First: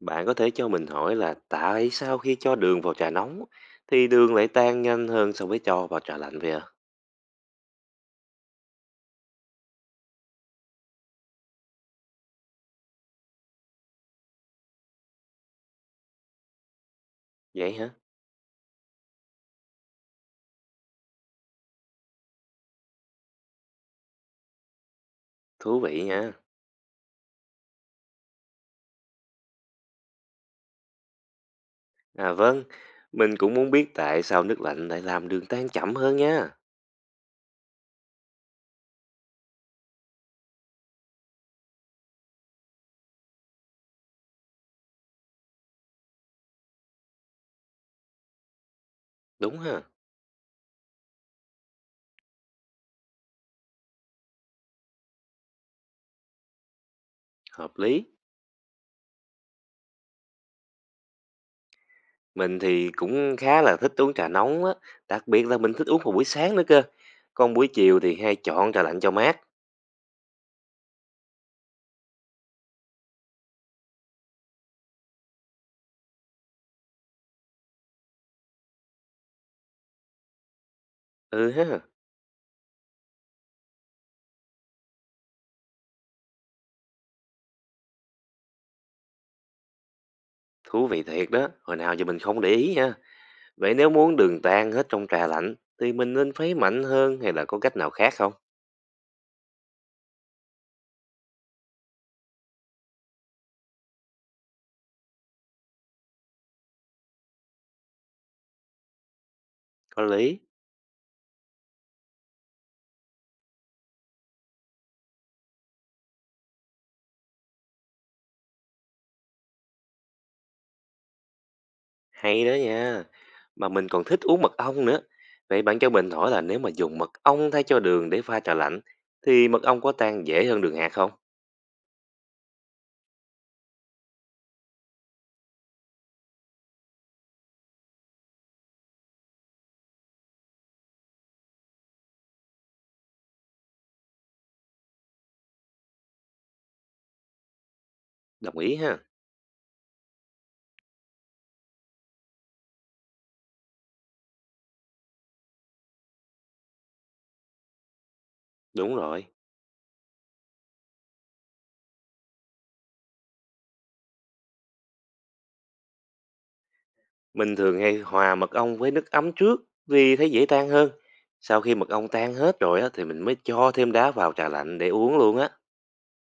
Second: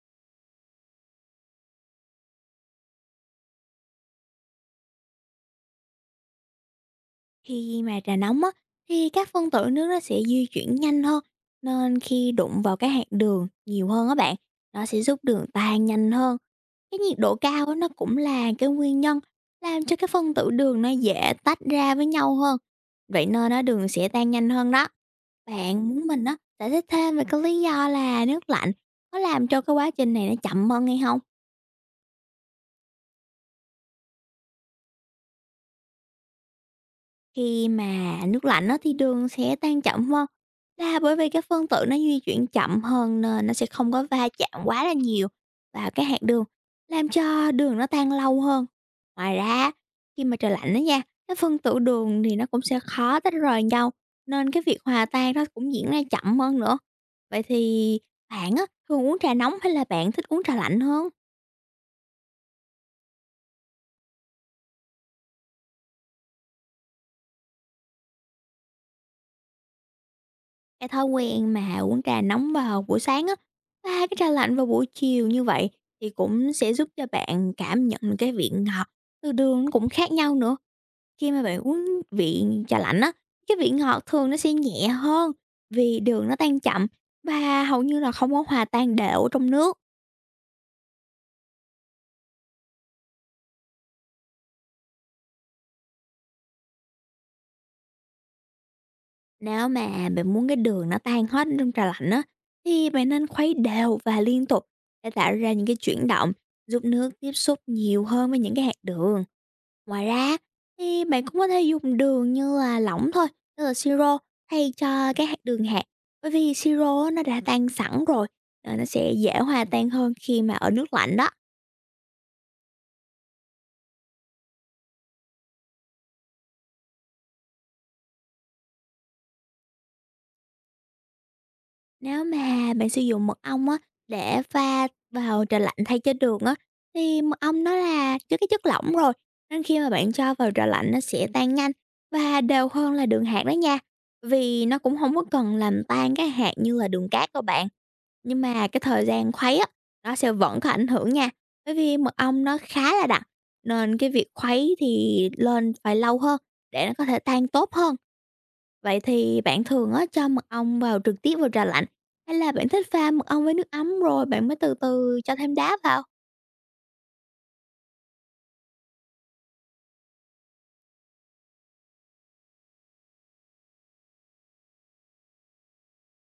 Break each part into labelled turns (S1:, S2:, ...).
S1: Bạn có thể cho mình hỏi là tại sao khi cho đường vào trà nóng thì đường lại tan nhanh hơn so với cho vào trà lạnh vậy ạ?
S2: Khi mà trà nóng á, thì các phân tử nước nó sẽ di chuyển nhanh hơn, nên khi đụng vào cái hạt đường nhiều hơn á bạn, nó sẽ giúp đường tan nhanh hơn. Cái nhiệt độ cao
S1: Vậy
S2: á, nó
S1: hả?
S2: cũng là cái nguyên nhân làm cho cái phân tử đường nó dễ tách ra với nhau hơn. Vậy nên nó đường sẽ tan nhanh hơn đó.
S1: Thú
S2: Bạn
S1: vị
S2: muốn mình
S1: nha.
S2: á, giải thích thêm về cái lý do là nước lạnh nó làm cho cái quá trình này nó chậm hơn hay không?
S1: À vâng, mình cũng muốn biết tại sao nước lạnh lại làm đường tan chậm hơn nha.
S2: Khi mà nước lạnh á, thì đường sẽ tan chậm hơn, là bởi vì cái phân tử nó di chuyển chậm hơn nên nó sẽ không có va chạm quá là nhiều vào cái hạt đường, làm cho đường nó tan lâu hơn. Ngoài
S1: Đúng
S2: ra,
S1: ha,
S2: khi mà trời lạnh đó nha, cái phân tử đường thì nó cũng sẽ khó tách rời nhau, nên cái việc hòa tan nó cũng diễn ra chậm hơn nữa. Vậy
S1: hợp
S2: thì
S1: lý.
S2: bạn á thường uống trà nóng hay là bạn thích uống trà lạnh hơn?
S1: Mình thì cũng khá là thích uống trà nóng á, đặc biệt là mình thích uống vào buổi sáng nữa cơ. Còn buổi chiều thì hay chọn trà lạnh cho mát.
S2: Cái thói quen mà uống trà nóng vào buổi sáng á, pha cái trà lạnh vào buổi chiều như vậy thì cũng sẽ giúp cho bạn cảm nhận cái vị ngọt từ đường nó cũng khác nhau nữa. Khi mà
S1: Ừ
S2: bạn
S1: ha,
S2: uống vị trà lạnh á, cái vị ngọt thường nó sẽ nhẹ hơn, vì đường nó tan chậm và hầu như là không có hòa tan đều ở trong nước.
S1: thú vị thiệt đó. Hồi nào giờ mình không để ý nha. Vậy nếu muốn đường tan hết trong trà lạnh thì mình nên khuấy mạnh hơn hay là có cách nào khác không?
S2: Nếu mà bạn muốn cái đường nó tan hết trong trà lạnh á, thì bạn nên khuấy đều và liên tục để tạo ra những cái chuyển động giúp nước tiếp xúc nhiều hơn với những cái hạt đường.
S1: Có
S2: Ngoài ra
S1: lý,
S2: thì bạn cũng có thể dùng đường như là lỏng thôi, tức là siro, thay cho cái hạt đường hạt. Bởi vì siro á, nó đã tan sẵn rồi, nó sẽ dễ hòa tan hơn khi mà ở nước lạnh đó.
S1: hay đó nha. Mà mình còn thích uống mật ong nữa. Vậy bạn cho mình hỏi là nếu mà dùng mật ong thay cho đường để pha trà lạnh thì mật ong có tan dễ hơn đường hạt không?
S2: Nếu mà bạn sử dụng mật ong á để pha vào trà lạnh thay cho đường á, thì mật ong nó là chứa cái chất lỏng rồi, nên khi mà bạn cho vào trà lạnh nó sẽ tan nhanh và đều hơn là đường hạt đó nha. Vì nó cũng không có cần làm tan cái hạt như là đường cát đâu bạn. Nhưng
S1: Đồng
S2: mà
S1: ý
S2: cái
S1: ha.
S2: thời gian khuấy á, nó sẽ vẫn có ảnh hưởng nha, bởi vì mật ong nó khá là đặc, nên cái việc khuấy thì lên phải lâu hơn để nó có thể tan tốt hơn.
S1: Đúng
S2: Vậy
S1: rồi.
S2: thì bạn thường á cho mật ong vào trực tiếp vào trà lạnh, hay là bạn thích pha mật ong với nước ấm rồi bạn mới từ từ cho thêm đá vào?
S1: Mình thường hay hòa mật ong với nước ấm trước vì thấy dễ tan hơn. Sau khi mật ong tan hết rồi á, thì mình mới cho thêm đá vào trà lạnh để uống luôn á.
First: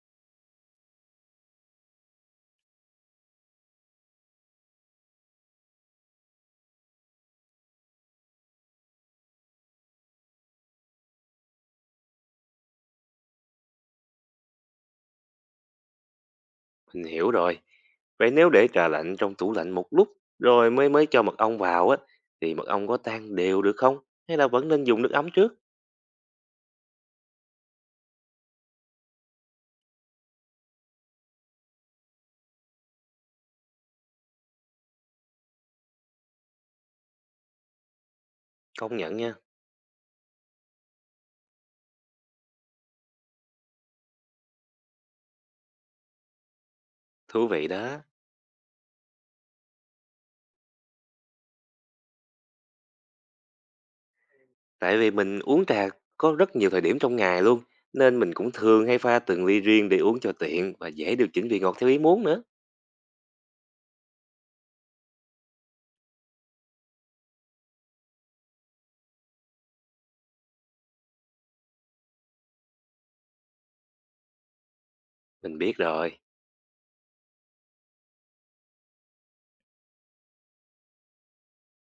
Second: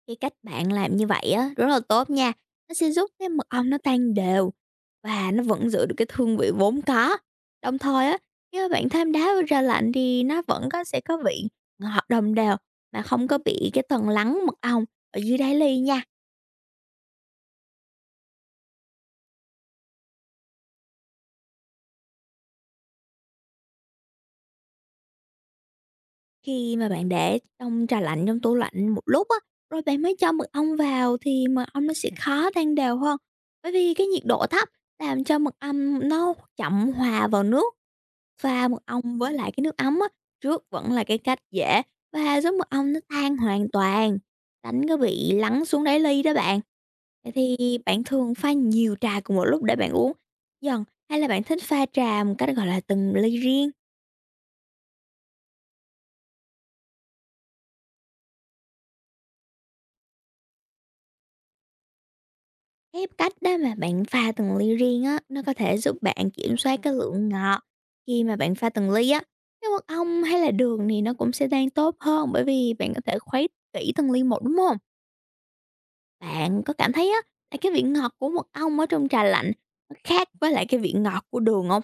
S2: Cái cách bạn làm như vậy á, rất là tốt nha, nó sẽ giúp cái mật ong nó tan đều và nó vẫn giữ được cái hương vị vốn có. Đồng thời á, nếu bạn thêm đá vô ra lạnh thì nó vẫn sẽ có vị ngọt đồng đều, mà không có bị cái tầng lắng mật ong ở dưới đáy ly nha.
S1: Mình hiểu rồi. Vậy nếu để trà lạnh trong tủ lạnh một lúc rồi mới mới cho mật ong vào á thì mật ong có tan đều được không? Hay là vẫn nên dùng nước ấm trước?
S2: Khi mà bạn để trong trà lạnh trong tủ lạnh một lúc á, rồi bạn mới cho mật ong vào thì mật ong nó sẽ khó tan đều hơn. Bởi vì cái nhiệt độ thấp làm cho mật ong nó chậm hòa vào nước. Pha mật
S1: Công nhận
S2: ong với
S1: nha,
S2: lại cái nước ấm á, trước vẫn là cái cách dễ và giúp mật ong nó tan hoàn toàn, tránh có bị lắng xuống đáy ly đó bạn. Vậy
S1: thú vị
S2: thì
S1: đó.
S2: bạn thường pha nhiều trà cùng một lúc để bạn uống dần, hay là bạn thích pha trà một cách, gọi là, từng ly riêng?
S1: Tại vì mình uống trà có rất nhiều thời điểm trong ngày luôn nên mình cũng thường hay pha từng ly riêng để uống cho tiện và dễ điều chỉnh vị ngọt theo ý muốn nữa.
S2: Cái cách đó mà bạn pha từng ly riêng á, nó có thể giúp bạn kiểm soát cái lượng ngọt khi mà bạn pha từng ly á. Cái mật ong hay là đường thì nó cũng sẽ tan tốt hơn, bởi vì bạn có thể khuấy kỹ từng ly một, đúng không?
S1: Mình biết rồi.
S2: Bạn có cảm thấy á, là cái vị ngọt của mật ong ở trong trà lạnh nó khác với lại cái vị ngọt của đường không?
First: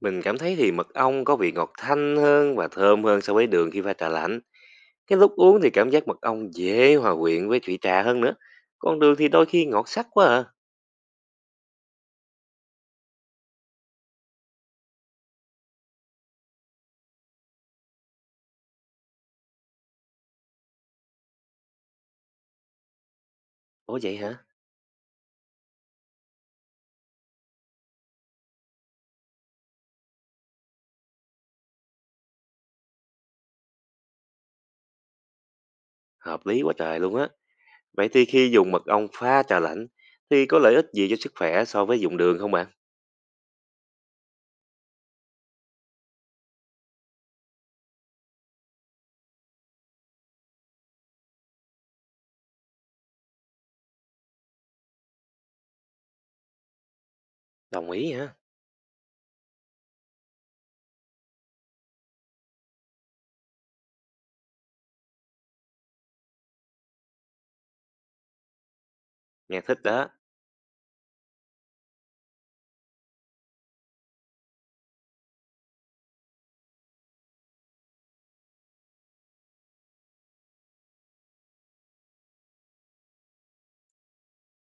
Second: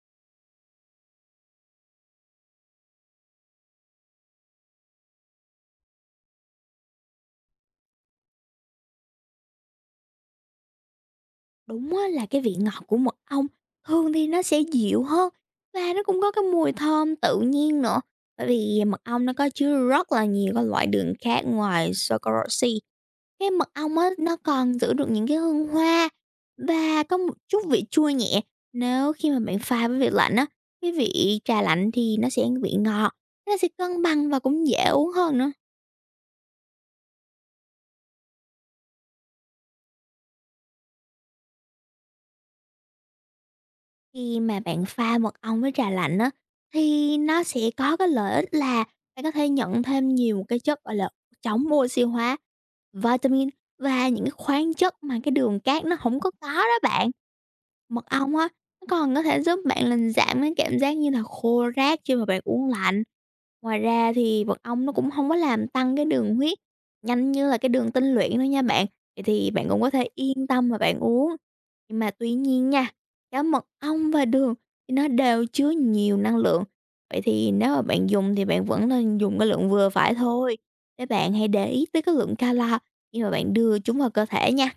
S1: Mình cảm thấy thì mật ong có vị ngọt thanh hơn và thơm hơn so với đường khi pha trà lạnh. Cái lúc uống thì cảm giác mật ong dễ hòa quyện với vị trà hơn nữa. Còn đường thì đôi khi ngọt sắc quá à.
S2: Đúng á, là cái vị ngọt của mật ong thường thì nó sẽ dịu hơn, và nó cũng có cái mùi thơm tự nhiên nữa, bởi vì mật ong nó có chứa rất là nhiều các loại đường khác ngoài Saccharose. Cái mật
S1: Ủa
S2: ong á,
S1: vậy
S2: nó
S1: hả?
S2: còn giữ được những cái hương hoa và có một chút vị chua nhẹ. Nếu khi mà bạn pha với vị lạnh á, cái vị trà lạnh thì nó sẽ vị ngọt, nó sẽ cân bằng và cũng dễ uống hơn nữa.
S1: Hợp lý quá trời luôn á. Vậy thì khi dùng mật ong pha trà lạnh thì có lợi ích gì cho sức khỏe so với dùng đường không bạn?
S2: Khi mà bạn pha mật ong với trà lạnh á, thì nó sẽ có cái lợi ích là bạn có thể nhận thêm nhiều cái chất, gọi là, chống oxy hóa, vitamin và những cái khoáng chất mà cái đường cát nó không có có đó bạn.
S1: Đồng
S2: Mật
S1: ý hả?
S2: ong á, nó còn có thể giúp bạn làm giảm cái cảm giác như là khô rát khi mà bạn uống lạnh. Ngoài ra thì mật ong nó cũng không có làm tăng cái đường huyết nhanh như là cái đường tinh luyện đâu nha bạn, vậy thì
S1: Nghe
S2: bạn cũng
S1: thích
S2: có
S1: đó.
S2: thể yên tâm mà bạn uống. Nhưng mà tuy nhiên nha, cả mật ong và đường thì nó đều chứa nhiều năng lượng, vậy thì nếu mà bạn dùng thì bạn vẫn nên dùng cái lượng vừa phải thôi, để bạn hãy để ý tới cái lượng calo khi mà bạn đưa chúng vào cơ thể nha.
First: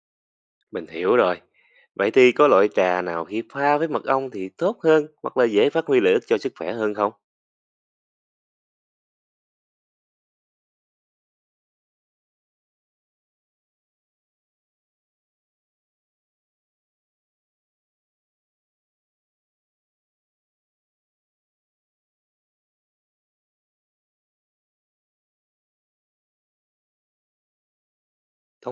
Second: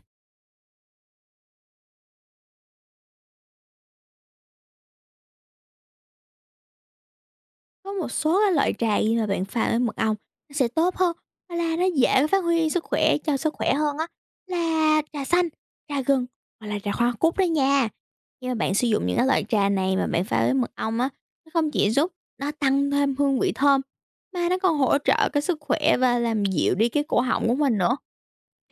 S1: Mình hiểu rồi. Vậy thì có loại trà nào khi pha với mật ong thì tốt hơn hoặc là dễ phát huy lợi ích cho sức khỏe hơn không?
S2: Có một số cái loại trà gì mà bạn pha với mật ong nó sẽ tốt hơn, đó là nó dễ phát huy sức khỏe cho sức khỏe hơn á, là trà xanh, trà gừng, hoặc là trà hoa cúc đó nha. Khi mà bạn sử dụng những cái loại trà này mà bạn pha với mật ong á, nó không chỉ giúp nó tăng thêm hương vị thơm, mà nó còn hỗ trợ cái sức khỏe và làm dịu đi cái cổ họng của mình nữa.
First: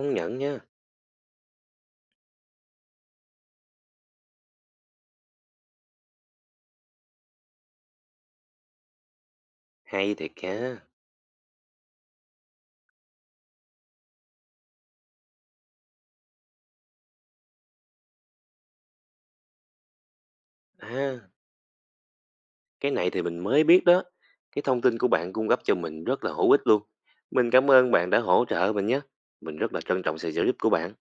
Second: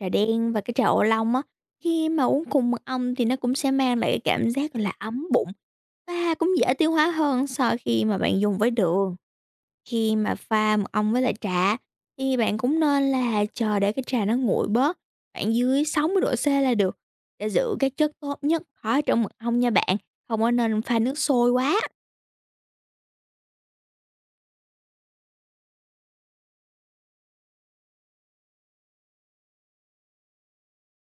S2: Trà
S1: nhận
S2: đen
S1: nha.
S2: và cái trà ô long á, khi mà uống cùng mật ong thì nó cũng sẽ mang lại cái cảm giác, là, ấm bụng và cũng dễ tiêu hóa hơn so khi mà bạn dùng với đường.
S1: Hay
S2: Khi
S1: thiệt
S2: mà pha
S1: nha.
S2: mật ong với lại trà thì bạn cũng nên là chờ để cái trà nó nguội bớt, khoảng dưới 60 độ C là được, để giữ cái chất tốt nhất có trong mật ong nha bạn, không có nên pha nước
S1: À,
S2: sôi quá.
S1: cái này thì mình mới biết đó. Cái thông tin của bạn cung cấp cho mình rất là hữu ích luôn. Mình cảm ơn bạn đã hỗ trợ mình nhé. Mình rất là trân trọng sự trợ giúp của bạn.